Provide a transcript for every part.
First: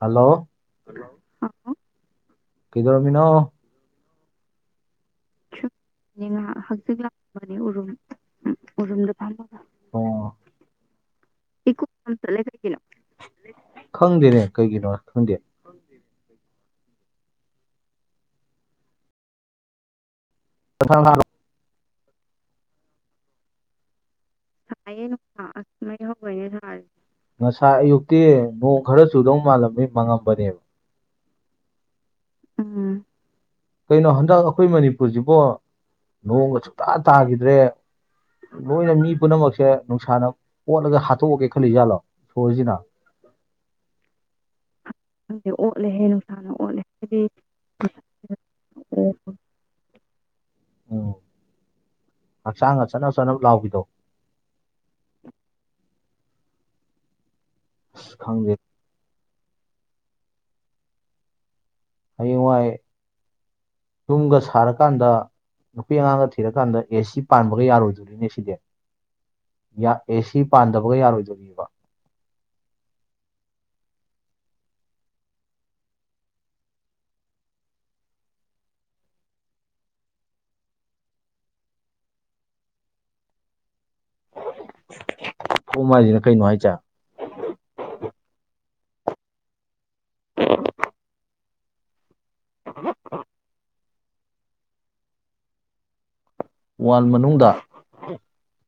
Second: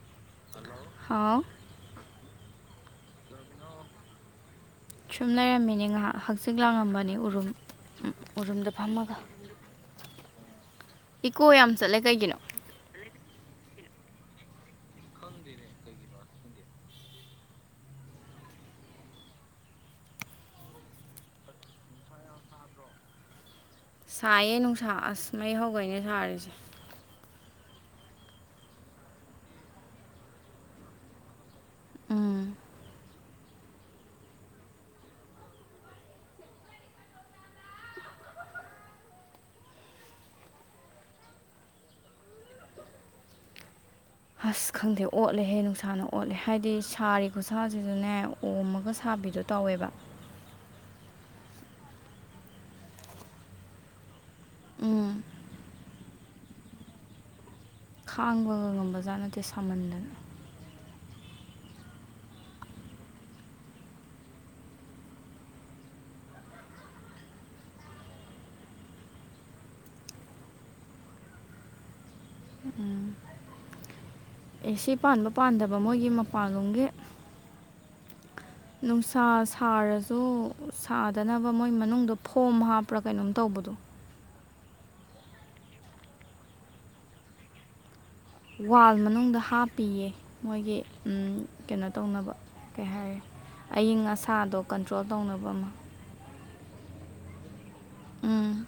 hello ꯍꯥꯎ ꯀꯗꯣꯔ ꯃꯤꯅꯣ ꯁꯨꯝ ꯂꯩꯔꯝꯃꯤꯅꯦ ꯉꯥꯏꯍꯥꯛ ꯍꯛꯆꯛ ꯂꯥꯡꯉꯝꯕꯅꯤ ꯎꯔꯨꯝ ꯎꯔꯨꯝꯗ ꯐꯝꯃꯒ ꯑꯣ ꯏꯀꯣ ꯌꯥꯝ ꯆꯠꯂꯦ ꯀꯩꯒꯤꯅꯣ ꯈꯪꯗꯦꯅꯦ ꯀꯩꯒꯤꯅꯣ ꯈꯪꯗꯦ ꯑ ꯁꯥꯏꯌꯦ ꯅꯨꯡꯁꯥ ꯑꯁ ꯃꯩ ꯍꯧꯈꯩꯅꯦ ꯁꯥꯔꯤꯁꯦ ꯉꯁꯥꯏ ꯑꯌꯨꯛꯇꯤ ꯅꯣꯡ ꯈꯔ ꯆꯨꯗꯧ ꯃꯥꯜꯂꯝꯃꯤ ꯃꯪꯉꯝꯕꯅꯦꯕ ꯎꯝ ꯀꯩꯅꯣ ꯍꯟꯗꯛ ꯑꯩꯈꯣꯏ ꯃꯅꯤꯄꯨꯔꯁꯤꯕꯣ ꯅꯣꯡꯒ ꯁꯨꯡꯇꯥ ꯇꯥꯈꯤꯗ꯭ꯔꯦ ꯂꯣꯏꯅ ꯃꯤ ꯄꯨꯝꯅꯃꯛꯁꯦ ꯅꯨꯡꯁꯥꯅ ꯑꯣꯠꯂꯒ ꯍꯥꯠꯇꯣꯛꯑꯒꯦ ꯈꯜꯂꯤꯖꯥꯠꯂꯣ ꯁꯣꯔꯁꯤꯅ [inaudible] ꯑꯁ ꯈꯪꯗꯦ ꯑꯣꯠꯂꯦꯍꯦ ꯅꯨꯡꯁꯥꯅ ꯑꯣꯠꯂꯦ ꯍꯥꯏꯗꯤ ꯁꯥꯔꯤ ꯈꯨꯠꯁꯥꯁꯤꯁꯨꯅꯦ ꯑꯣꯝꯃꯒ ꯁꯥꯕꯤꯗꯣ ꯇꯧꯋꯦꯕ ꯑ ꯍꯛꯆꯥꯡꯒꯆꯅ ꯆꯠꯅ ꯂꯥꯎꯈꯤꯗꯣ ꯎꯝ ꯑꯁ ꯈꯪꯗꯦ ꯈꯥꯡꯕꯒ ꯉꯝꯕꯖꯥꯠ ꯅꯠꯇꯦ ꯁꯥꯃꯟꯗꯅ ꯍꯌꯦꯡꯋꯥꯏ ꯌꯨꯝꯒ ꯁꯥꯔꯀꯥꯟꯗ ꯅꯨꯄꯤ ꯑꯉꯥꯡꯒ ꯊꯤꯔꯀꯥꯟꯗ ꯑꯦ ꯁꯤ ꯄꯥꯟꯕꯒ ꯌꯥꯔꯣꯏꯗꯣꯔꯤꯅꯦ ꯁꯤꯗꯤ ꯑꯦ ꯁꯤ ꯄꯥꯟꯗꯕꯒ ꯌꯥꯔꯣꯏꯗꯣꯔꯤꯕꯕ ꯑ ꯑꯦ ꯁꯤ ꯄꯥꯟꯕ ꯄꯥꯟꯗꯕ ꯃꯣꯏꯒꯤ ꯃꯄꯥꯟꯂꯣꯝꯒꯤ ꯅꯨꯡꯁꯥ ꯁꯥꯔꯁꯨ ꯁꯥꯗꯅꯕ ꯃꯣꯏ ꯃꯅꯨꯡꯗ ꯐꯣꯝ ꯍꯥꯞꯄ꯭ꯔꯥ ꯀꯩꯅꯣꯝ ꯇꯧꯕꯗꯣ ꯑꯣ ꯃꯥꯁꯤꯅ ꯀꯩꯅꯣ ꯍꯥꯏꯁꯦ ꯋꯥꯜ ꯃꯅꯨꯡꯗ ꯍꯥꯞꯄꯤꯌꯦ ꯃꯣꯏꯒꯤ ꯀꯩꯅꯣ ꯇꯧꯅꯕ ꯀꯩ ꯍꯥꯏꯔ ꯑꯏꯤꯡ ꯑꯁꯥꯗꯣ ꯀꯟꯇ꯭ꯔꯣꯜ ꯇꯧꯅꯕ ꯑꯃ ꯋꯥꯜ ꯃꯅꯨꯡꯗ ꯎꯝ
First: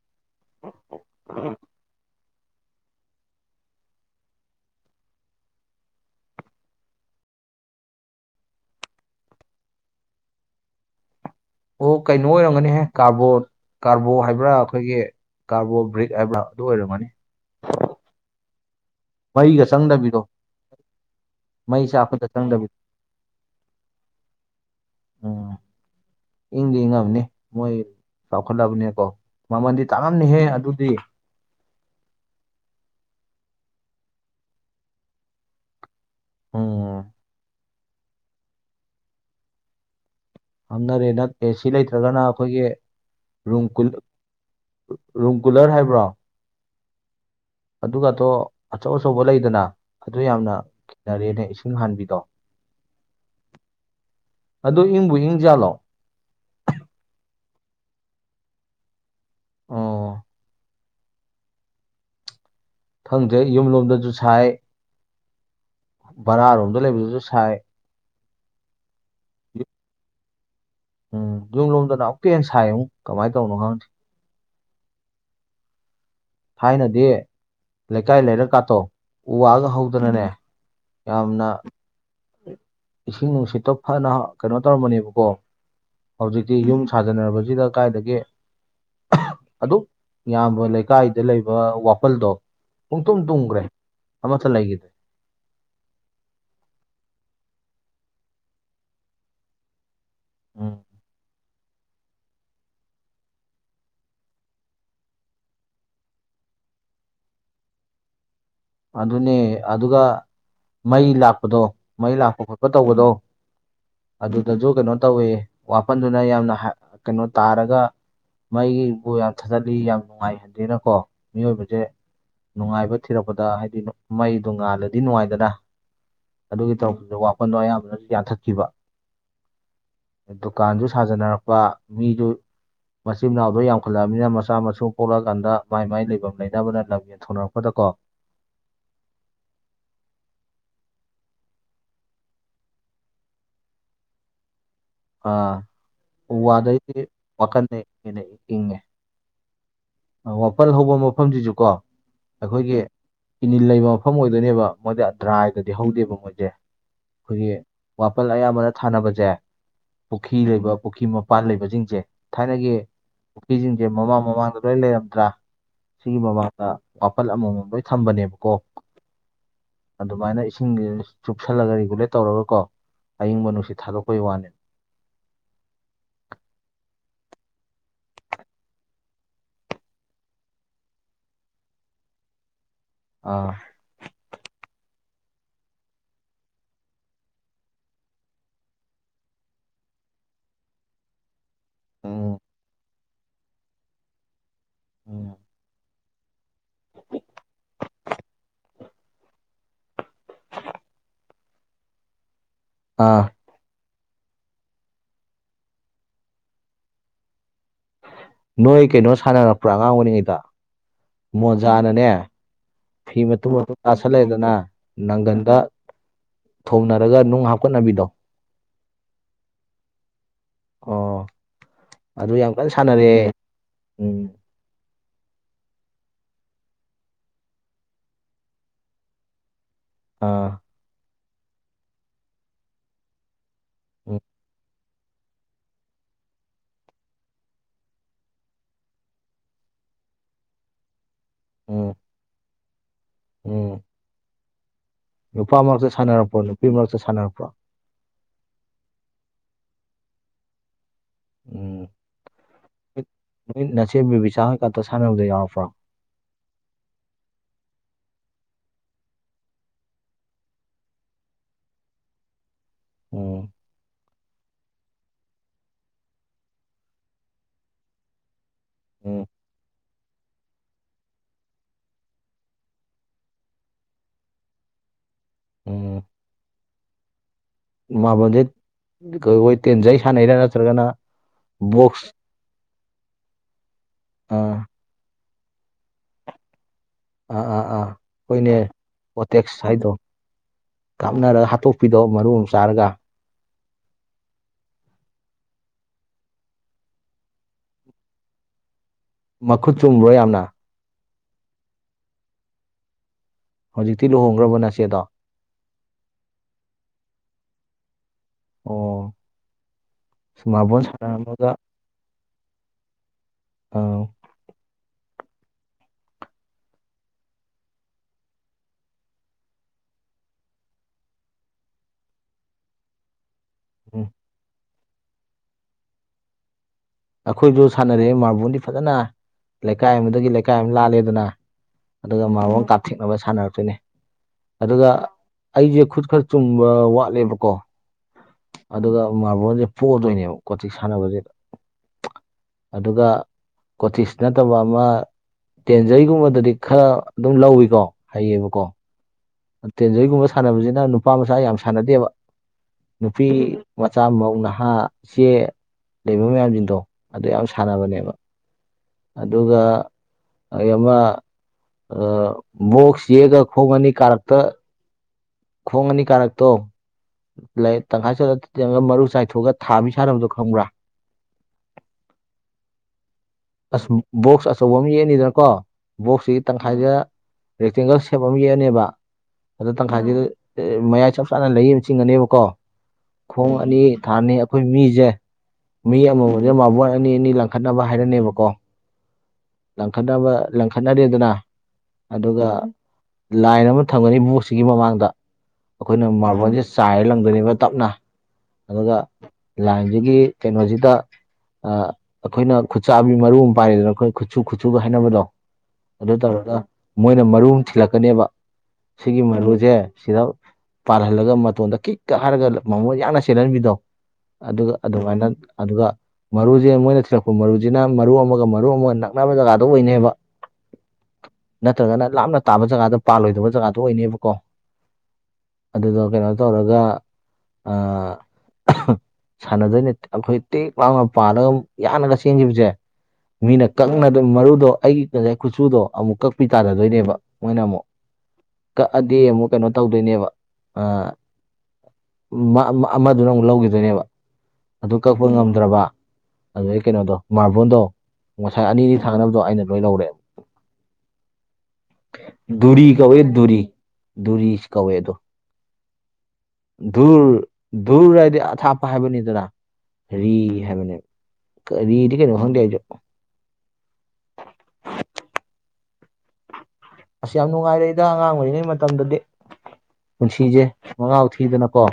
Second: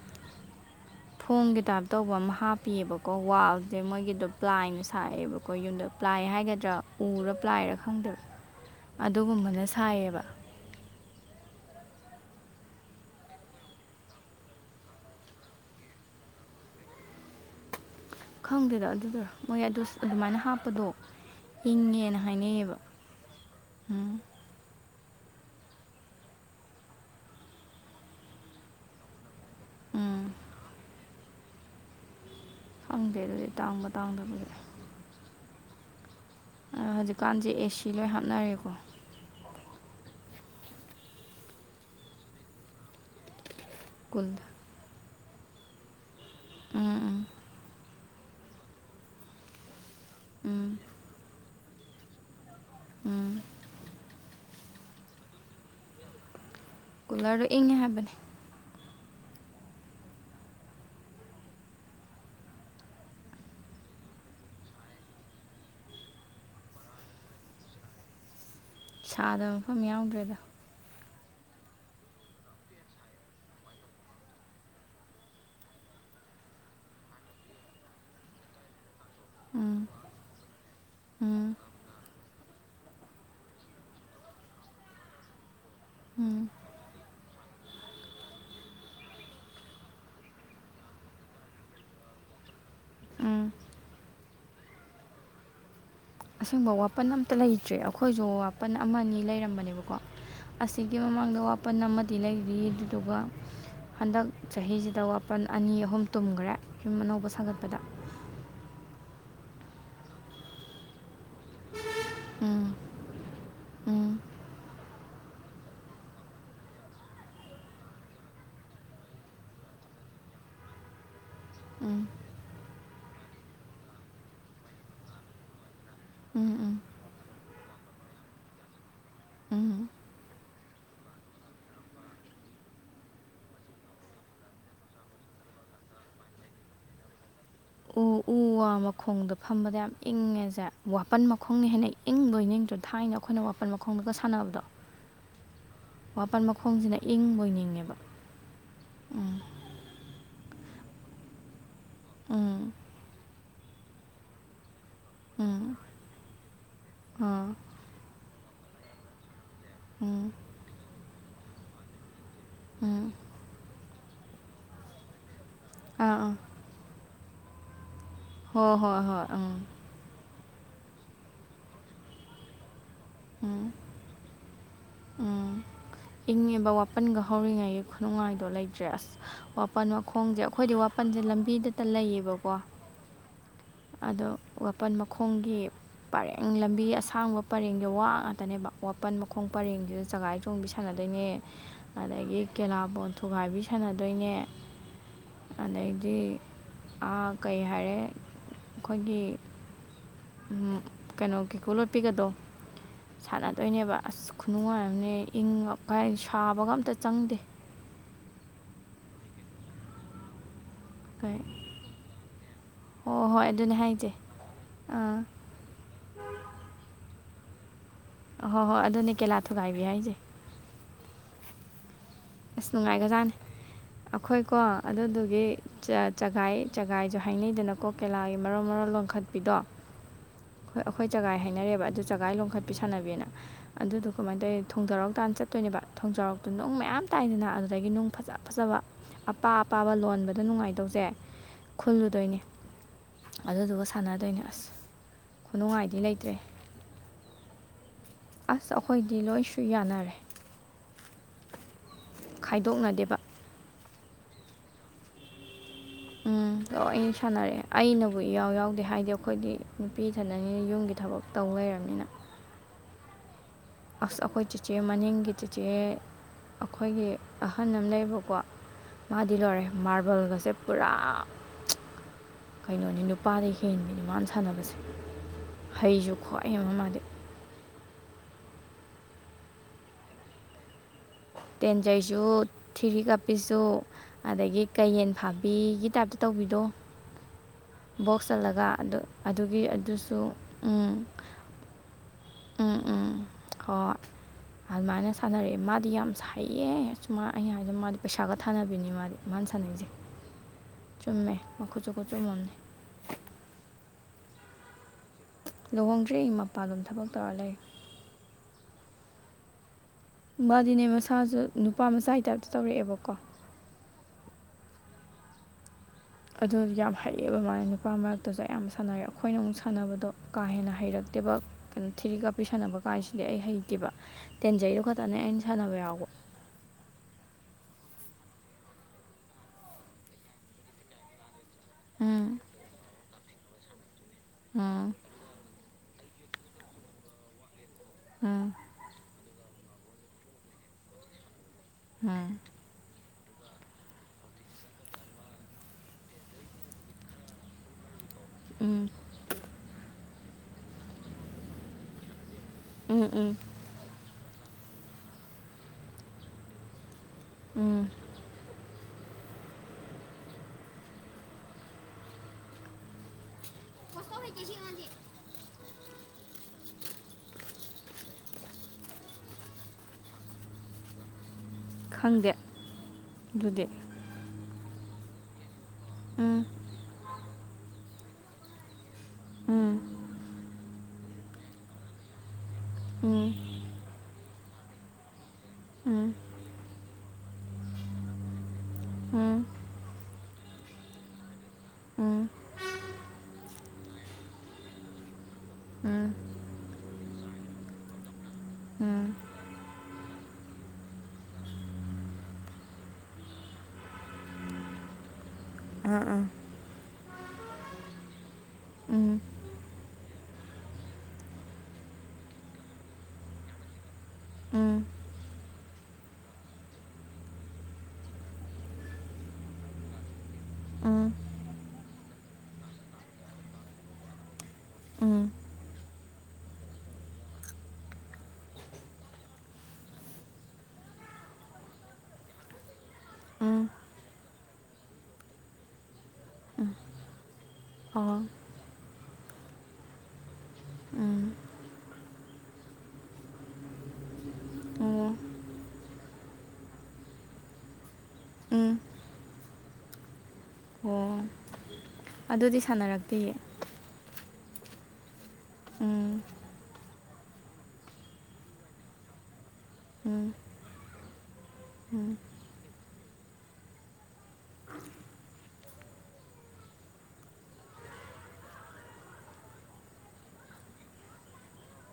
ꯑꯣ ꯊꯣꯡꯒꯤ ꯇꯥꯏꯞ ꯇꯧꯕ ꯑꯃ ꯍꯥꯞꯄꯤꯑꯕꯀꯣ ꯋꯥꯜꯁꯦ ꯃꯣꯏꯒꯤꯗꯣ ꯄ꯭ꯂꯥꯏꯅ ꯁꯥꯏꯑꯦꯕꯀꯣ ꯌꯨꯝꯗ ꯄ꯭ꯂꯥꯏ ꯍꯥꯏꯒꯗ꯭ꯔꯥ ꯎꯔ ꯄ꯭ꯂꯥꯏꯔ ꯈꯪꯗꯕ ꯑꯗꯨꯒꯨꯝꯕꯅ ꯁꯥꯏꯌꯦꯕ ꯑꯣ ꯀꯩꯅꯣ ꯑꯣꯏꯔꯝꯒꯅꯤꯍꯦ ꯀꯥꯔꯕꯣꯠ ꯀꯥꯔꯕꯣ ꯍꯥꯏꯕ꯭ꯔꯥ ꯑꯩꯈꯣꯏꯒꯤ ꯀꯥꯔꯕꯣꯕ꯭ꯔꯤꯛ ꯍꯥꯏꯕ꯭ꯔꯥ ꯑꯗꯨ ꯑꯣꯏꯔꯝꯃꯅꯤ ꯈꯪꯗꯦꯗ ꯑꯗꯨꯗꯨ ꯃꯣꯏ ꯃꯩꯒ ꯑꯗꯨ ꯆꯪꯗꯕꯤꯗꯣ ꯑꯗꯨꯃꯥꯏꯅ ꯍꯥꯞꯄꯗꯣ ꯃꯩ ꯍꯤꯡꯉꯦꯅ ꯆꯥꯛꯄꯗ ꯆꯪꯗꯕꯤꯗꯣ ꯍꯥꯏꯅꯩꯌꯦꯕ ꯎꯝ ꯎꯝ ꯏꯪꯗꯤ ꯏꯪꯉꯕꯅꯤ ꯃꯣꯏ ꯆꯥꯎꯈꯠꯂꯕꯅꯦꯀꯣ ꯃꯃꯜꯗꯤ ꯎꯝ ꯇꯥꯡꯅꯝꯅꯤꯍꯦ ꯑꯗꯨꯗꯤ ꯐꯪꯗꯦ ꯑꯗꯨꯗꯤ ꯇꯥꯡꯕ ꯇꯥꯡꯗꯕꯗꯤ ꯑ ꯎꯝ ꯍꯧꯖꯤꯛꯀꯥꯟꯁꯦ ꯑꯦꯁꯤ ꯂꯣꯏ ꯍꯥꯞꯅꯔꯦꯀꯣ ꯍꯥꯝꯅꯔꯦ ꯅ ꯑꯦꯁꯤ ꯂꯩꯇ꯭ꯔꯒꯅ ꯑꯩꯈꯣꯏꯒꯤ ꯔꯨꯝ ꯀꯨꯜ ꯀꯨꯜꯗ ꯔꯨꯝ ꯀꯨꯂꯔ ꯍꯥꯏꯕ꯭ꯔꯣ ꯎꯝ ꯎꯝ ꯑꯗꯨꯒꯗꯣ ꯑꯆꯧ ꯑꯆꯧꯕ ꯂꯩꯗꯅ ꯑꯗꯨ ꯌꯥꯝꯅ ꯎꯝ ꯈꯦꯅꯔꯦꯅꯦ ꯏꯁꯤꯡ ꯍꯥꯟꯕꯤꯗꯣ ꯎꯝ ꯑꯗꯨ ꯏꯪꯕꯨ ꯏꯪꯖꯥꯠꯂꯣ ꯀꯨꯂꯔꯗꯨꯣ ꯏꯪꯅꯦ ꯍꯥꯏꯕꯅꯦ ꯑꯣ ꯐꯪꯗ꯭ꯔꯩ ꯌꯨꯝ ꯂꯣꯝꯗꯁꯨ ꯁꯥꯏ ꯕꯔꯥꯔꯣꯝꯗ ꯂꯩꯕꯗꯨꯁꯨ ꯁꯥꯏ ꯁꯥꯗꯕ ꯃꯐꯝ ꯌꯥꯎꯗ꯭ꯔꯦꯗ ꯎꯝ ꯌꯨꯝ ꯂꯣꯝꯗꯅ ꯑꯃꯨꯛꯀ ꯍꯦꯟ ꯁꯥꯏ ꯑꯃꯨꯛ ꯀꯃꯥꯏꯅ ꯇꯧꯅꯣ ꯈꯪꯁꯦ ꯊꯥꯏꯅꯗꯤ ꯂꯩꯀꯥꯏ ꯂꯩꯔ ꯀꯥꯠꯇꯣ ꯎ ꯋꯥꯒ ꯎꯝ ꯍꯧꯗꯅꯅꯦ ꯌꯥꯝꯅ ꯎꯝ ꯏꯁꯤꯡ ꯅꯨꯡꯁꯤꯠꯇꯣ ꯐꯅ ꯀꯩꯅꯣ ꯇꯧꯔꯝꯕꯅꯦꯕꯀꯣ ꯎꯝ ꯍꯧꯖꯤꯛꯇꯤ ꯌꯨꯝ ꯁꯥꯖꯅꯔꯕꯁꯤꯗ ꯀꯥꯏꯗꯒꯤ ꯑ ꯑꯗꯨ ꯌꯥꯝꯕ ꯂ ꯂꯩ ꯀꯀꯥꯏꯗ ꯂꯩꯕ ꯋꯥꯄꯜꯗꯣ ꯄꯨꯡꯇꯨꯝ ꯎꯝ ꯇꯨꯝꯈ꯭ꯔꯦ ꯑꯃꯠꯇ ꯂꯩꯈꯤꯗꯦ ꯑꯁꯦꯡꯕ ꯋꯥꯄꯟ ꯑꯝꯇ ꯂꯩꯇ꯭ꯔꯦ ꯑꯩꯈꯣꯏꯁꯨ ꯋꯥꯄꯟ ꯑꯃ ꯑꯅꯤ ꯂꯩꯔꯝꯕꯅꯦꯕꯀꯣ ꯎꯝ ꯑꯁꯤꯒꯤ ꯃꯃꯥꯡꯗ ꯋꯥꯄꯟ ꯑꯃꯗꯤ ꯂꯩꯔꯤ ꯑꯗꯨꯗꯨꯒ ꯍꯟꯗꯛ ꯆꯍꯤꯁꯤꯗ ꯋꯥꯄꯜ ꯑꯅꯤ ꯑꯍꯨꯝ ꯇꯨꯝꯈ꯭ꯔꯦ ꯌꯨꯝ ꯑꯅꯧꯕ ꯁꯥꯒꯠꯄꯗ ꯑꯗꯨꯅꯦ ꯑꯗꯨꯒ ꯃꯩ ꯂꯥꯛꯄꯗꯣ ꯃꯩ ꯂꯥꯛꯄ ꯈꯣꯠꯄ ꯎꯝ ꯇꯧꯕꯗꯣ ꯎꯝ ꯑꯗꯨꯗꯁꯨ ꯀꯩꯅꯣ ꯇꯧꯋꯦ ꯋꯥꯄꯜꯗꯨꯅ ꯌꯥꯝꯅ ꯀꯩꯅꯣ ꯇꯥꯔꯒ ꯃꯩꯕꯨ ꯌꯥꯝ ꯊꯥꯗꯠꯂꯤ ꯌꯥꯝ ꯅꯨꯡꯉꯥꯏꯍꯟꯗꯦꯅꯀꯣ ꯃꯤꯑꯣꯏꯕꯁꯦ ꯎꯝ ꯅꯨꯡꯉꯥꯏꯕ ꯊꯤꯔꯛꯄꯗ ꯍꯥꯏꯗꯤ ꯃꯩꯗꯣ ꯉꯥꯜꯂꯗꯤ ꯅꯨꯡꯉꯥꯏꯗꯅ ꯎꯝ ꯑꯗꯨꯒꯤ ꯎꯝ ꯇꯧꯔꯛꯄꯗ ꯋꯥꯄꯟꯗꯣ ꯑꯌꯥꯝꯕꯅꯁꯨ ꯌꯥꯟꯊꯠꯈꯤꯕ ꯎꯝ ꯗꯨꯀꯥꯟꯁꯨ ꯁꯥꯖꯅꯔꯛꯄ ꯃꯤꯗꯨ ꯃꯆꯤꯟ ꯃꯅꯥꯎꯗꯣ ꯌꯥꯝꯈꯠꯂꯛꯕꯃꯤꯅ ꯃꯆꯥ ꯃꯁꯨ ꯄꯣꯛꯂꯛꯑꯀꯥꯟꯗ ꯃꯥꯏ ꯃꯥꯏ ꯂꯩꯐꯝ ꯂꯩꯅꯕꯅ ꯂꯝ ꯌꯦꯟ ꯊ ꯊꯣꯛꯅꯔꯛꯄ ꯎꯝ ꯎ ꯋꯥ ꯃꯈꯣꯡꯗꯣ ꯐꯝꯕꯗ ꯌꯥꯝ ꯏꯪꯉꯦꯁꯦ ꯋꯥꯄꯟ ꯃꯈꯣꯡꯅꯤ ꯍꯦꯟꯅ ꯏꯪꯗꯣꯏ ꯏꯗ꯭ꯔꯣ ꯊꯥꯏꯅ ꯑꯩꯈꯣꯏꯅ ꯑꯄꯟ ꯃꯈꯣꯡꯗꯒ ꯁꯥꯟꯅꯕꯗꯣ ꯑ ꯎ ꯋꯥꯄꯟ ꯃꯈꯣꯡꯁꯤꯅ ꯋꯥꯗꯩꯗꯤ ꯏꯪꯕꯣꯏ ꯅꯤꯡꯉꯦꯕ ꯋꯥꯈꯟꯗꯅꯦ ꯏꯪꯉꯦ ꯎꯝ ꯋꯥꯄꯜ ꯍꯧꯕ ꯃꯐꯝꯁꯤꯁꯨ ꯀꯣ ꯎꯝ ꯑꯩꯈꯣꯏꯒꯤ ꯏꯅꯤꯜ ꯂꯩꯕ ꯃꯐꯝ ꯑꯣꯏꯗꯣꯏꯅꯦꯕ ꯃꯣꯏꯗꯤ ꯑꯗ꯭ꯔꯥꯏꯗꯗꯤ ꯎꯝ ꯍꯧꯗꯦꯕ ꯃꯣꯏꯁꯦ ꯑꯥ ꯑꯩꯈꯣꯏꯒꯤ ꯋꯥꯄꯜ ꯑꯌꯥꯝꯕꯅ ꯊꯥꯅꯕꯁꯦ ꯎꯝ ꯄꯨꯈ꯭ꯔꯤ ꯂꯩꯕ ꯄꯨꯈ꯭ꯔꯤ ꯃꯄꯥꯟ ꯂꯩꯕꯁꯤꯡꯁꯦ ꯊꯥꯏꯅꯒꯤ ꯎꯝ ꯄꯨꯀꯤꯁꯤꯡꯁꯦ ꯃꯃꯥꯡ ꯃꯃꯥꯡꯗ ꯂꯣꯏ ꯂꯩꯔꯝꯗ꯭ꯔꯥ ꯁꯤꯒꯤ ꯑꯥ ꯑꯥ ꯃꯃꯥꯡꯗ ꯋꯥꯈꯜ ꯑꯃꯃꯝ ꯂꯣꯏ ꯊꯝꯕꯅꯦꯕ ꯍꯣꯏ ꯍꯣꯏ ꯍꯣꯏ ꯎꯝ ꯑꯗꯨꯃꯥꯏꯅ ꯏꯁꯤꯡ ꯆꯨꯞꯁꯜꯂꯒ ꯔꯤꯒꯨꯂꯦꯠ ꯇꯧꯔꯒꯀꯣ ꯑꯌꯪꯕ ꯎꯝ ꯅꯨꯡꯁꯤꯠ ꯊꯥꯗꯣꯛꯄꯩ ꯋꯥꯅꯤ ꯎꯝ ꯏꯪꯉꯦꯕ ꯋꯥꯄꯟꯒ ꯍꯧꯔꯤꯉꯩꯒꯤ ꯈꯨꯅꯨꯡꯉꯥꯏꯗꯣ ꯂꯩꯇ꯭ꯔꯦ ꯑꯁ ꯋꯥꯄꯟ ꯋꯥꯈꯣꯡꯁꯦ ꯑꯩꯈꯣꯏꯗꯤ ꯋꯥꯄꯜꯁꯦ ꯂꯝꯕꯤꯗꯇ ꯂꯩꯌꯦꯕꯀꯣ ꯑꯥ ꯑꯗꯣ ꯋꯥꯄꯟ ꯃꯈꯣꯡꯒꯤ ꯄꯔꯦꯡ ꯂꯝꯕꯤ ꯑꯁꯥꯡꯕ ꯄꯔꯦꯡꯗ ꯋꯥ ꯉꯥꯛꯇꯅꯦꯕ ꯋꯥꯄꯟ ꯃꯈꯣꯡ ꯄꯔꯦꯡꯗꯨꯗ ꯖꯒꯥꯏ ꯆꯣꯡꯕꯤꯁꯦ ꯁꯥꯟꯅꯗꯣꯏꯅꯦ ꯎꯝ ꯑꯗꯒꯤ ꯀꯦꯂꯥꯄꯣꯟ ꯊꯨꯒꯥꯏꯕꯤ ꯁꯥꯟꯅꯗꯣꯏꯅꯦ ꯎꯝ [unintelligible] ꯍꯥꯏꯗꯤ ꯀꯩ ꯍꯥꯏꯔꯦ ꯑꯩꯈꯣꯏꯒꯤ ꯎꯝ ꯀꯩꯅꯣ ꯀꯩꯀꯣ ꯂꯣꯠꯄꯤꯒꯗꯣ ꯑꯥ ꯀꯥꯟꯅꯗꯣꯏꯅꯦꯕ ꯑꯁ ꯈꯨꯅꯨꯡ ꯑꯣꯏꯔꯕꯝꯅꯦ ꯏꯪꯀ ꯁꯥꯕꯒ ꯑꯝꯇ ꯆꯪꯗꯦ ꯅꯣꯏ ꯀꯩꯅꯣ ꯁꯥꯟꯅꯔꯛꯄ꯭ꯔꯥ ꯑꯉꯥꯡ ꯑꯣꯏꯔꯤꯉꯩꯗ ꯀꯩ ꯃꯣꯟꯖꯥꯅꯅꯦ ꯐꯤ ꯍꯣꯏ ꯍꯣꯏ ꯃꯇꯨꯝ ꯃꯇ ꯑꯗꯨꯅꯦ ꯍꯥꯏꯁꯦ ꯇꯥꯁꯜꯂꯛꯦꯗꯅ ꯑꯥ ꯅꯪꯒꯟꯗ ꯊꯣꯡꯅꯔꯒ ꯅꯨꯡ ꯍꯥꯞꯀꯠꯅꯕꯤꯗꯣ ꯍꯣꯏ ꯍꯣꯏ ꯑꯗꯨ ꯅ ꯀꯦꯂꯥ ꯊꯨꯒꯥꯏꯕꯤꯌ ꯍꯥꯏꯁꯦ ꯑꯣ ꯑꯗꯨ ꯌꯥꯝ ꯑꯁ ꯀꯟꯅ ꯁꯥꯟꯅꯔꯛꯑꯦ ꯅꯨꯡꯉꯥꯏꯒꯖꯥꯠꯅꯤ ꯎꯝ ꯑꯩꯈꯣꯏꯀꯣ ꯑꯗꯨꯗꯨꯒꯤ ꯆꯒꯥꯏ ꯆꯒꯥꯏꯁꯨ ꯍꯥꯏꯅꯩꯗꯅꯀꯣ ꯀꯦꯂꯥꯒꯤ ꯃꯔꯣꯟ ꯃꯔꯣꯟ ꯂꯣꯟꯈꯠꯄꯤꯗꯣ ꯑꯥ ꯍꯣꯏ ꯑꯩꯈꯣꯏ ꯆꯒꯥꯏ ꯍꯥꯏꯅꯔꯦꯕ ꯑꯗꯨ ꯆꯖꯒꯥꯏ ꯂꯣꯝꯈꯠꯄꯤ ꯁꯥꯟꯅꯕꯤꯅ ꯑꯗꯨꯗꯣ ꯎꯝ ꯀꯃꯥꯏꯅ ꯇꯧꯋ ꯊꯣꯡꯖꯔꯧ ꯇꯥꯟꯅ ꯆꯠꯇꯣꯏꯅꯦꯕ ꯊꯣꯡꯖꯥꯎꯔꯣꯛꯛꯇꯨ ꯅꯨꯡ ꯃꯌꯥꯝ ꯇꯥꯏꯗꯅ ꯑꯗꯨꯗꯒꯤ ꯅꯨꯡ ꯐꯖ ꯐꯖꯕ ꯑꯄꯥ ꯑꯄꯥꯕ ꯂꯣꯟꯕꯗ ꯅꯨꯡꯉꯥꯏꯇꯧꯁꯦ ꯎꯝ ꯈꯨꯜꯂꯨꯗꯣꯏꯅꯦ ꯎꯝ ꯑꯗꯨꯗꯨꯒ ꯁꯥꯟꯅꯗꯣꯏꯅꯦ ꯑꯁ ꯅꯨꯄꯥ ꯃꯔꯛꯇ ꯈꯨꯅꯨꯡꯉꯥꯏꯗꯤ ꯂꯩꯇ꯭ꯔꯦ ꯁꯥꯟꯅꯔꯛꯄꯣ ꯅꯨꯄꯤ ꯃꯔꯛꯇ ꯁꯥꯟꯅꯔꯛꯄ꯭ꯔꯣ ꯑꯁ ꯑꯩꯈꯣꯏꯗꯤ ꯂꯣꯏꯁꯨ ꯌꯥꯅꯔꯦ ꯎꯝ ꯈꯥꯏꯗꯣꯛꯅꯗꯦꯕ ꯅꯃꯤꯠ ꯅꯆꯦ ꯕꯦꯕꯤꯆꯥ ꯍꯣꯏ ꯀꯥꯇ ꯁꯥꯟꯅꯕꯗ ꯌꯥꯎꯔꯕ꯭ꯔꯥ ꯑꯩꯅ ꯁꯥꯟꯅꯔꯛꯑꯦ ꯑꯩꯅꯕꯨ ꯏꯌꯥꯎ ꯌꯥꯎꯗꯦ ꯍꯥꯏꯗꯤ ꯑꯩꯈꯣꯏꯗꯤ ꯅꯨꯄꯤ ꯊꯅꯉꯅ ꯌꯨꯝꯒꯤ ꯊꯕꯛ ꯇꯧ ꯂꯩꯔꯕꯃꯤꯅ ꯑꯣ ꯑꯁ ꯑꯩꯈꯣꯏ ꯆꯤꯆꯦ ꯃꯅꯤꯡꯒꯤ ꯆꯤꯆꯦ ꯑꯩꯈꯣꯏꯒꯤ ꯑꯍꯜ ꯑꯃ ꯂꯩꯕꯀꯣ ꯎꯝ ꯃꯥꯗꯤ ꯂꯣꯔꯦ ꯃꯔꯕꯜꯒꯁꯦ ꯄꯨꯔꯥ ꯀꯩꯅꯣꯅꯤ ꯅꯨꯄꯥꯗꯩ ꯍꯦꯟꯕꯅꯤ ꯃꯥꯅ ꯁꯥꯟꯅꯕꯁꯦ ꯍꯩꯁꯨ ꯈ꯭ꯋꯥꯏ ꯃ ꯃꯥꯗꯤ ꯃꯥꯃꯜꯁꯦ ꯀ ꯑꯩꯈꯣꯏ ꯇꯦꯟꯖꯩ ꯁꯥꯟꯅꯩꯔꯥ ꯅꯠꯇ꯭ꯔꯒꯅ ꯇꯦꯟ ꯕꯣꯛꯁ ꯆꯩꯥꯏꯁꯨ ꯊꯤꯔꯤ ꯀꯥꯞꯄꯤꯁꯨ ꯑꯥ ꯑꯗꯒꯤ ꯀꯩꯌꯦꯟ ꯐꯥꯕꯤꯒꯤ ꯇꯥꯏꯞꯇ ꯇꯧꯕꯤꯗꯣ ꯑꯥ ꯑꯥ ꯑꯥ ꯕꯣꯛꯁ ꯍꯣꯏꯅꯦ ꯆꯜꯂꯒ ꯑꯗꯨꯒꯤ ꯑꯗꯨꯁꯨ ꯎꯝ ꯍꯥꯣꯛ ꯅꯨꯄꯤꯗꯣ ꯃꯔꯨ ꯎꯝ ꯆꯥꯔꯒ ꯎꯝ ꯍꯣꯏ ꯑꯗꯨꯃꯥꯏꯅ ꯁꯥꯟꯅꯔꯛꯑꯦ ꯃꯥꯗꯤ ꯌꯥꯝ ꯁꯩꯌꯦ ꯁꯨꯃꯥꯏꯅ ꯑ ꯍꯥꯏꯗ ꯃꯥꯗꯤ ꯄꯩꯁꯥꯒ ꯊꯥꯟꯅꯕꯤꯅꯤ ꯃꯥꯗꯤ ꯃꯥꯅ ꯃꯈꯨꯠ ꯁꯥꯟꯅꯩꯁꯦ ꯆꯨꯝꯕ꯭ꯔꯣ ꯌꯥꯝꯅ ꯆꯨꯝꯃꯦ ꯃꯈꯨꯠꯁꯨ ꯈꯨꯠ ꯆꯨꯝꯃꯣꯟꯃꯦ ꯍꯧꯖꯤꯛꯇꯤ ꯂꯨꯍꯣꯡꯈ꯭ꯔꯕ ꯅꯁꯦꯗꯣ ꯂꯨꯍꯣꯡꯗ꯭ꯔꯦ ꯑꯩ ꯃꯄꯥꯟ ꯑꯗꯨꯝ ꯊꯕꯛ ꯇꯧꯔ ꯂꯩ ꯑꯣ ꯃꯥꯔꯕꯣꯜ ꯄꯥꯗꯤꯅꯦ ꯃꯁꯥꯁꯨ ꯁꯥꯟꯅꯔꯝꯃꯒ ꯅꯨꯄꯥ ꯃꯆꯥꯒꯤ ꯇꯥꯏꯞꯇ ꯇꯧꯔꯛꯑꯦꯕꯀꯣ ꯄꯥꯎ ꯑꯗꯨ ꯌꯥꯝ ꯍꯩꯑꯕ ꯃꯥꯅ ꯅꯨꯄꯥ ꯃꯔꯛꯇꯁꯨ ꯑꯌꯥꯝꯕ ꯁꯥꯟꯅꯔꯦ ꯑꯩꯈꯣꯏꯅ ꯑꯃꯨꯛ ꯁꯥꯟꯅꯕꯗꯣ ꯀꯥ ꯍꯦꯟꯅ ꯍꯩꯔꯛꯇꯦꯕ ꯀꯩꯅꯣ ꯊ꯭ꯔꯤ ꯀꯥꯞꯄꯤ ꯁꯥꯟꯅꯕ ꯀꯥꯟꯁꯤꯗꯤ ꯑꯩ ꯍꯩꯇꯦꯕ ꯎꯝ ꯇꯦꯟꯖꯩꯗꯣ ꯈꯛꯇꯅꯦ ꯑꯩꯅ ꯁꯥꯟꯅꯕ ꯌꯥꯎꯕ ꯑꯩꯈꯣꯏꯁꯨ ꯁꯥꯟꯅꯔꯛꯦ ꯃꯥꯔꯕꯣꯜꯗꯤ ꯐꯖꯅ ꯂꯩꯀꯥꯏ ꯑꯃꯗꯒꯤ ꯂꯩꯀꯥꯏ ꯑꯃ ꯂꯥꯜꯂꯦꯗꯅ ꯎꯝ ꯑꯗꯨꯒ ꯃꯔꯑꯣꯣꯡ ꯀꯥꯞꯊꯦꯛꯅꯕ ꯁꯥꯟꯅꯔꯛꯇꯣꯏꯅꯦ ꯎꯝ ꯑꯗꯨꯒ ꯑꯩꯁꯦ ꯈꯨꯠ ꯈꯔ ꯆꯨꯝꯕ ꯋꯥꯠꯂꯦꯕꯀꯣ ꯎꯝ ꯑꯗꯨꯒ ꯃꯥꯔꯕꯣꯜꯁꯦ ꯄꯣꯗꯣꯏꯅꯦꯕ ꯀꯣꯆꯤꯛ ꯁꯥꯟꯅꯕꯁꯤꯗ ꯍꯝ ꯑꯗꯨꯒ ꯀꯣꯇꯤꯁ ꯅꯠꯇꯕ ꯑꯃ ꯇꯦꯟꯖꯔꯤꯒꯨꯝꯕꯗꯗꯤ ꯈꯔ ꯑꯗꯨꯝ ꯂꯧꯋꯀꯣ ꯍꯩꯌꯦꯕꯀꯣ ꯎꯝ ꯇꯦꯟꯖꯣꯏꯒꯨꯝꯕ ꯁꯥꯟꯅꯕꯁꯤꯅ ꯅꯨꯄꯥ ꯃꯆꯥ ꯌꯥꯝ ꯁꯥꯟꯅꯗꯦꯕ ꯎꯝ ꯅꯨꯄꯤ ꯎꯝ ꯃꯆꯥ ꯃꯧ ꯅꯍꯥ ꯏꯆꯦ ꯂꯩꯕ ꯃꯌꯥꯝꯁꯤꯡꯗꯣ ꯑꯗꯨ ꯌꯥꯝ ꯎꯝ ꯁꯥꯟꯅꯕꯅꯦꯕ ꯑꯗꯨꯒ ꯑꯩ ꯑꯃ ꯕꯣꯛꯁ ꯌꯦꯛꯒ ꯈꯣꯡꯉꯅꯤ ꯀꯥꯔꯛꯇ ꯈꯣꯡꯉꯅꯤ ꯀꯥꯔꯛꯇꯣ ꯂꯩ ꯇꯪꯈꯥꯏ ꯆꯠꯂ ꯆꯡꯉꯒ ꯃꯔꯨ ꯆꯥꯏꯊꯣꯛꯑꯒ ꯊꯥꯃꯤ ꯁꯥꯟꯅꯕꯗꯣ ꯈꯪꯕ꯭ꯔꯥ ꯈꯪꯗꯦ ꯑꯗꯨꯗꯤ ꯑꯁ ꯕꯣꯛꯁ ꯑꯆꯧꯕ ꯑꯃ ꯌꯦꯡꯅꯤꯗꯅꯀꯣ ꯎꯝ ꯕꯣꯛꯁꯁꯤ ꯇ ꯍꯥꯏꯗ ꯔꯦꯛꯇꯦꯡꯒꯜ ꯁꯦꯞ ꯑꯃ ꯌꯦꯛꯑꯅꯦꯕ ꯎꯝ ꯑꯗꯨꯗꯣ ꯇꯪꯈꯥꯁꯤꯗ ꯃꯌꯥꯏ ꯆꯞ ꯆꯥꯅ ꯂꯩ ꯑꯃ ꯆꯤꯡꯉꯅꯦꯕꯀꯣ ꯎꯝ ꯈꯣꯡ ꯑꯅꯤ ꯊꯥꯅꯤ ꯑꯩꯈꯣꯏ ꯃꯤꯁꯦ ꯃꯤ ꯎꯝ ꯑꯃꯕꯨꯗꯤ ꯃꯥꯕꯣꯟ ꯑꯅꯤ ꯑꯅꯤ ꯂꯪꯈꯠꯅꯕ ꯍꯥꯏꯔꯅꯦꯕꯀꯣ ꯎꯝ ꯂꯪꯈꯠꯅꯕ ꯂꯪꯈꯠꯅꯔꯤꯦ ꯑꯗꯨꯅ ꯎꯝ ꯎꯝ ꯎꯝ ꯑꯗꯨꯒ ꯂꯥꯏꯟ ꯑꯃ ꯊꯝꯒꯅꯤ ꯕꯣꯛꯛꯁꯤꯒꯤ ꯃꯃꯥꯡꯗ ꯑꯩꯈꯣꯏꯅ ꯎꯝ ꯃꯥꯔꯕꯜꯁꯦ ꯆꯥꯏꯔ ꯂꯪꯗꯣꯏꯅꯦꯕ ꯇꯞꯅ ꯑꯗꯨꯒ ꯂꯥꯏꯟꯁꯤꯒꯤ ꯀꯩꯅꯣꯁꯤꯗ ꯑꯩꯈꯣꯏꯅ ꯈꯨꯠꯁꯆꯥꯕꯤ ꯃꯔꯨ ꯑꯃ ꯄꯥꯏꯔꯤꯗꯅ ꯑꯩꯈꯣꯏ ꯈꯨꯠꯁꯨ ꯈꯨꯠꯁꯨꯒ ꯍꯥꯏꯅꯕꯗꯣ ꯑꯗꯨ ꯇꯧꯔꯒ ꯃꯣꯏꯅ ꯃꯔꯨꯝ ꯊꯤꯜꯂꯛꯀꯅꯦꯕ ꯁꯤꯒꯤ ꯃꯔꯨꯁꯦ ꯁꯤꯗ ꯄꯥꯜꯍꯜꯂꯒ ꯃꯇꯣꯟꯗ ꯀꯤꯛꯀ ꯍꯥꯏꯔꯒ ꯃꯃꯣꯟ ꯌꯥꯝꯅ ꯆꯦꯜꯍꯟꯕꯤꯗꯣ ꯑꯗꯨꯒ ꯑꯗꯨꯃꯥꯏꯅ ꯑꯗꯨꯒ ꯃꯔꯨꯁꯦ ꯃꯣꯏꯅ ꯊꯤꯜꯂꯛꯄ ꯃꯔꯨꯁꯤꯅ ꯃꯔꯨ ꯑꯃꯒ ꯃꯔꯨ ꯑꯃꯒ ꯅꯛꯅꯕ ꯖꯒꯥꯗ ꯑꯣꯏꯅꯅꯦꯕ ꯎꯝ ꯎꯝ ꯅꯠꯇ꯭ꯔꯒꯅ ꯂꯥꯞꯅ ꯇꯥꯕ ꯖꯒꯥꯗꯣ ꯄꯥꯜꯂꯣꯏꯗꯕ ꯖꯒꯥꯗꯣ ꯑꯣꯏꯅꯦꯕꯀꯣ ꯎꯝ ꯑꯗꯨꯗ ꯀꯩꯅꯣ ꯇꯧꯔꯒ ꯁꯥꯟꯅꯗꯣꯏꯅꯦ ꯑꯩꯈꯣꯏ ꯇꯦꯛ ꯂꯥꯎꯅ ꯄꯥꯜꯂꯒ ꯑꯃ ꯌꯥꯅꯒ ꯆꯦꯟꯈꯤꯕꯁꯦ ꯎꯝ ꯃꯤꯅ ꯀꯛꯅꯗ ꯃꯔꯨꯗꯣ ꯑꯩꯒꯤ ꯉꯁꯥꯏ ꯈꯨꯆꯨꯗꯣ ꯑꯃꯨꯛ ꯀꯛ ꯇ ꯄꯄꯤ ꯇꯥꯅꯗꯣꯏꯅꯦꯕ ꯃꯣꯏꯅ ꯑꯃꯨꯛ ꯑꯣ ꯀꯛꯑꯗꯤ ꯑꯃꯨꯛ ꯀꯩꯅꯣ ꯇꯧꯗꯣꯏꯅꯦꯕ ꯑ ꯑꯃꯗꯨꯅ ꯑꯃꯨꯛ ꯂꯧꯈꯤꯗꯣꯏꯅꯦꯕ ꯑꯗꯨ ꯑꯣ ꯀꯛꯄ ꯉꯝꯗ꯭ꯔꯕ ꯑꯗꯨꯗꯒꯤ ꯀꯩꯅꯣꯗꯣ ꯃꯥꯔꯕꯣꯣꯟꯗꯣ ꯉꯁꯥꯏ ꯎꯝ ꯑꯅꯤꯅꯤ ꯊꯥꯅꯕꯗꯣ ꯑꯩꯅ ꯂꯣꯏ ꯂꯧꯔꯛꯑꯦꯕ ꯑꯣ ꯑꯗꯨꯗꯤ ꯁꯥꯟꯅꯔꯛꯇꯦꯍ ꯔꯤꯁ ꯀꯧꯋꯦꯗꯣ ꯎꯝ ꯙꯨꯔ ꯙꯨꯔ ꯍꯥꯏꯗꯤ ꯑꯊꯥꯞꯄ ꯍꯥꯏꯕꯅꯤꯗꯅ ꯎꯝ ꯔꯤ ꯍꯥꯏꯕꯅꯦ ꯎꯝ ꯔꯔꯤꯗꯤ ꯀꯅꯤꯣꯌꯥ ꯍꯥꯏꯖꯣ ꯑꯁ ꯌꯥꯝ ꯅꯨꯡꯉꯥꯏꯔꯛꯏꯗ ꯑꯉꯥꯡ ꯑꯣꯏꯔꯤꯉꯩ ꯃꯇꯝꯗꯗꯤ ꯄꯨꯟꯁꯤꯁꯦ ꯃꯉꯥꯎ ꯊꯤꯗꯅꯀꯣ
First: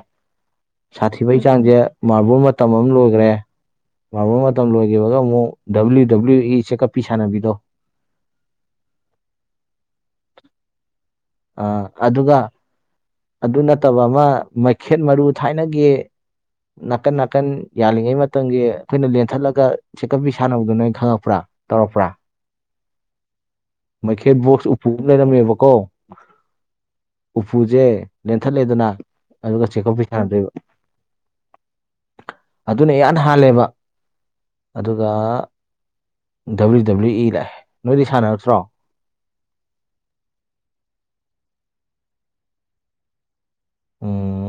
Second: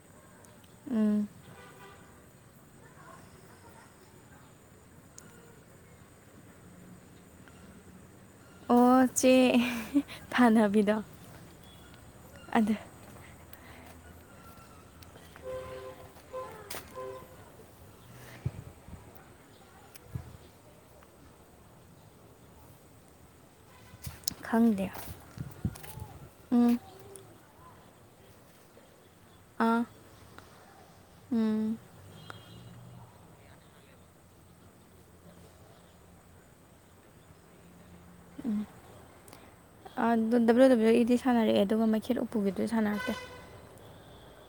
ꯎꯝ ꯁꯥꯊꯤꯕꯩꯒꯤꯆꯥꯡꯁꯦ ꯃꯥꯔꯕꯜ ꯃꯇꯝ ꯑꯃ ꯂꯣꯏꯈ꯭ꯔꯦ ꯃꯕ ꯃꯇꯝ ꯂꯣꯏꯈꯤꯕꯒ ꯑꯃꯨꯛ ꯗꯕ꯭ꯂꯤꯎ ꯗꯕ꯭ꯂꯤꯎ ꯏ ꯆꯦꯛꯀꯞꯄꯤ ꯁꯥꯟꯅꯕꯤꯗꯣ ꯑꯣ ꯆꯦ ꯊꯥꯟꯅꯕꯤꯗꯣ ꯑ ꯑꯗꯨꯒ ꯑꯗ ꯑꯗꯨ ꯅꯠꯇꯕ ꯑꯃ ꯃꯩꯈꯦꯠ ꯃꯔꯨ ꯊꯥꯏꯅꯒꯤ ꯅꯥꯀꯟ ꯅꯥꯀꯟ ꯌꯥꯜꯂꯤꯉꯩ ꯃꯇꯝꯒꯤ ꯑꯩꯈꯣꯏꯅ ꯂꯦꯟꯊꯠꯂꯒ ꯆꯦꯛꯀꯞꯄꯤ ꯁꯥꯟꯅꯕꯗꯨꯅ ꯑꯩꯅ ꯈꯪꯉꯛꯄ꯭ꯔꯥ ꯇꯔꯄ꯭ꯔꯥ ꯃꯩꯈꯦꯠ ꯕꯣꯛꯁ ꯈꯪꯗꯦ ꯎꯄꯨ ꯑꯃ ꯂꯩꯔꯝꯃꯦꯕꯀꯣ ꯎꯝ ꯎꯄꯨꯁꯦ ꯂꯦꯟꯊꯠꯂꯦꯗꯅ ꯑꯗꯨꯒ ꯑꯥ ꯆꯦꯛꯀꯧꯄꯤ ꯁꯥꯟꯅꯗꯣꯏꯕ ꯎꯝ ꯑꯗꯨꯅ ꯏꯍꯥꯟ ꯍꯥꯜꯂꯦꯕ ꯑꯗꯨꯒ ꯗꯕ꯭ꯂꯤꯎ ꯗꯕ꯭ꯂꯤꯎ ꯏ ꯂꯥꯛꯑꯦ ꯅꯣꯏꯗꯤ ꯁꯥꯟꯅꯔꯛꯇ꯭ꯔꯣ ꯗꯕ꯭ꯂꯤꯎ ꯗꯕ꯭ꯂꯤꯎ ꯏꯗꯤ ꯁꯥꯟꯅꯔꯛꯑꯦ ꯑꯗꯨꯒ ꯃꯩꯈꯦꯠ ꯎꯄꯨꯒꯤꯗꯨꯗꯤ ꯁꯥꯟꯅꯔꯛꯇꯦ ꯎꯝ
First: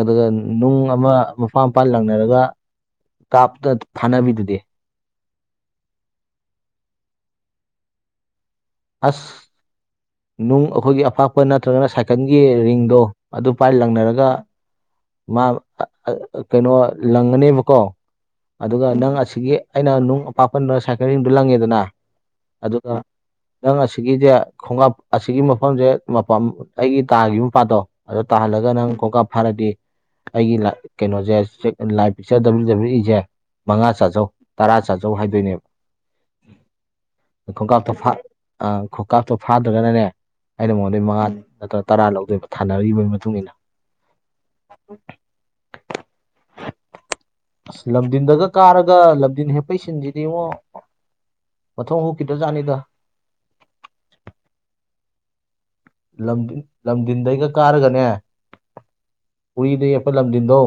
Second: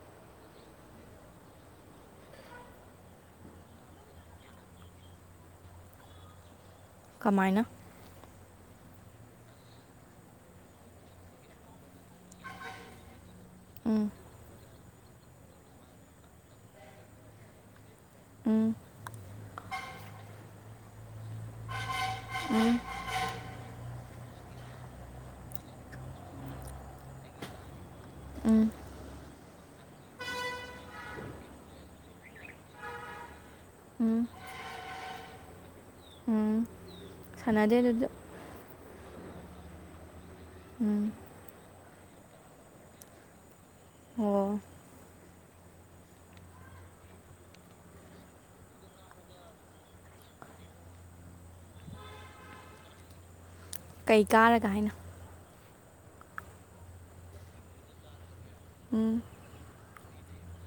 ꯑꯗꯨꯒ ꯅꯨꯡ ꯑꯃ ꯃꯄꯥꯥꯟ ꯃꯄꯥꯥꯟ ꯂꯪꯅꯔꯒ ꯀꯥꯞꯇꯅ ꯐꯥꯅꯕꯤꯗꯨꯗꯤ ꯀꯃꯥꯏꯅ ꯑꯁ ꯅꯨꯡ ꯑꯩꯈꯣꯏꯒꯤ ꯑꯄꯥꯛꯄ ꯅꯠꯇ꯭ꯔꯒꯅ ꯁꯥꯏꯀꯜꯒꯤ ꯔꯤꯡꯗꯣ ꯑꯗꯨ ꯄꯥꯏ ꯎꯝ ꯂꯪꯅꯔꯒ ꯃꯥ ꯀꯩꯅꯣ ꯂꯪꯉꯅꯦꯕꯀꯣ ꯎꯝ ꯑꯗꯨꯒ ꯅꯪ ꯑꯁꯤꯒꯤ ꯑꯩꯅ ꯅꯨꯡ ꯑꯄꯥꯛꯄꯟꯗꯨ ꯁꯥꯏꯀꯂꯤꯡꯗꯨꯣ ꯂꯪꯉꯦꯗꯅ ꯎꯝ ꯑꯗꯨꯒ ꯅꯪ ꯑꯁꯤꯒꯤꯁꯦ ꯈꯣꯡꯉꯞ ꯑꯁꯤꯒꯤ ꯃꯐꯝꯁꯦ ꯑꯩꯒꯤ ꯇꯥꯈꯤꯕ ꯃꯄꯥꯗꯣ ꯑꯗꯣ ꯇꯥꯍꯜꯂꯒ ꯎꯝ ꯅꯪ ꯀꯣꯡꯀꯥꯞ ꯐꯥꯔꯗꯤ ꯑꯩꯒꯤ ꯀꯩꯅꯣꯁꯦ ꯂꯥꯏ ꯄꯤꯛꯆꯗꯛꯏꯁꯦ ꯃꯉꯥ ꯆꯥꯖꯧ ꯎꯝ ꯇꯔꯥ ꯆꯥꯖꯧ ꯍꯥꯏꯗꯣꯏꯅꯦꯕ ꯎꯝ ꯁꯥꯟꯅꯗꯦ ꯀꯣꯀ ꯑꯗꯨꯗ ꯇꯣꯐꯥ ꯑ ꯈꯣꯀꯥ ꯇꯣ ꯐꯥꯠ ꯅꯠꯇ꯭ꯔꯒꯅꯅꯦ ꯑꯩꯅ ꯎꯝ ꯃꯉꯣꯟꯗꯩ ꯃꯉꯥ ꯅꯠꯇ꯭ꯔ ꯇꯔꯥ ꯂꯧꯗꯣꯏꯕ ꯊꯥꯅꯔꯤꯕꯒꯤ ꯃꯇꯨꯡ ꯏꯟꯅ ꯑꯣ ꯎ ꯑꯁ ꯂꯝꯗꯤꯟꯗꯒ ꯀꯥꯔꯒ ꯂꯝꯗꯤꯟ ꯍꯦꯛꯄꯩ ꯁꯤꯟꯁꯤꯗꯤ ꯏꯉꯣ ꯃꯊꯣꯡ ꯍꯨꯛꯀꯤꯈꯤ꯭ꯔ ꯖꯠꯅꯤꯗ ꯀꯩ ꯀꯥꯔꯒ ꯍꯥꯏꯅ ꯂꯝ ꯂꯝꯗꯤꯟꯗꯩꯒ ꯀꯥꯔꯒꯅꯦ ꯎꯝ ꯎꯔꯤꯗꯩ ꯌꯥꯐꯠ ꯂꯝꯖꯤꯟꯗꯣ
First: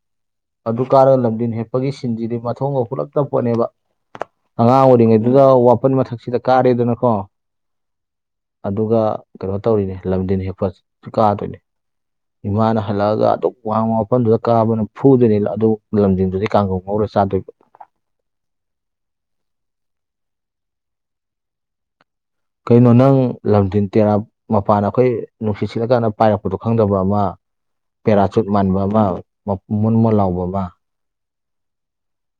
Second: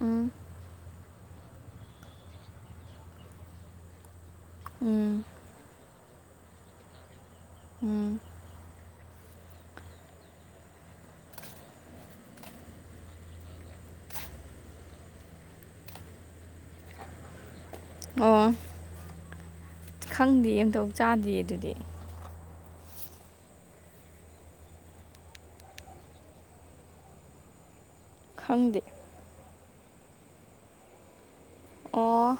ꯎꯝ ꯑꯗꯨ ꯀꯥꯔꯒ ꯂꯝꯗꯤꯟ ꯍꯦꯞꯄꯒꯤ ꯁꯤꯟꯁꯤꯗꯤ ꯃꯊꯣꯡꯒ ꯄꯨꯂꯞꯛꯇ ꯄꯣꯠꯅꯦꯕ ꯑꯉꯥꯡ ꯎꯝ ꯑꯣꯏꯔꯤꯉꯩꯗꯨꯗ ꯋꯥꯄꯟ ꯃꯊꯛꯁꯤꯗ ꯀꯥꯔꯦꯗꯅꯀꯣ ꯎꯝ ꯑꯗꯨꯒ ꯀꯩꯅꯣ ꯇꯧꯔꯤꯅꯦ ꯂꯝꯗꯤꯟ ꯍꯦꯛꯄ ꯀꯥꯗꯣꯏꯅꯦ ꯏꯃꯥꯅ ꯍꯜꯂꯛꯑꯒ ꯑꯗꯨ ꯋꯥꯡꯕ ꯃꯐꯝꯗꯨꯗ ꯀꯥꯕꯅ ꯐꯨꯗꯣꯏꯅꯤ ꯑꯗꯨ ꯂꯝꯖꯤꯡꯗꯨꯗꯤ ꯀꯥꯡꯒꯧ ꯉꯧꯔ ꯆꯥꯗꯣꯏ ꯑꯣ ꯈꯪꯗꯦ ꯑꯝꯇꯧ ꯆꯥꯗꯦ ꯑꯗꯨꯗꯤ ꯀꯩꯅꯣ ꯅꯪ ꯂꯝꯖꯦꯟ ꯇꯦꯔꯥ ꯃꯄꯥꯟꯅ ꯑꯩꯈꯣꯏ ꯅꯨꯡꯁꯤꯠ ꯁꯤꯠꯂꯀꯥꯟꯗ ꯄꯥꯏꯔꯛꯄꯗꯣ ꯈꯪꯗꯕ ꯑꯃ ꯄꯦꯔꯥꯁꯨꯨꯠ ꯃꯥꯟꯕ ꯈꯪꯗꯦ ꯑꯃ ꯃꯨꯟ ꯃꯨꯟ ꯂꯥꯎꯕ ꯑꯃ ꯑꯣ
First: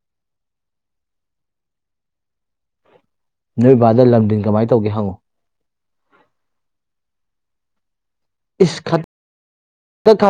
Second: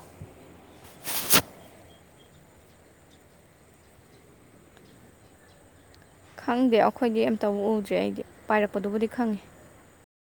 ꯅꯣꯏ ꯕꯥꯗ ꯂꯝꯗꯤꯟ ꯀꯃꯥꯏ ꯇꯧꯒꯦ ꯍꯪꯉꯨ ꯈꯪꯗꯦ ꯑꯩꯈꯣꯏꯗꯤ ꯑꯝꯇꯧꯕ ꯎꯗ꯭ꯔꯦ ꯑꯩꯗꯤ ꯏꯁ ꯈ ꯄꯥꯏꯔꯛꯄꯗꯨꯕꯨꯗꯤ ꯈꯪꯉꯤ ꯈꯗꯛ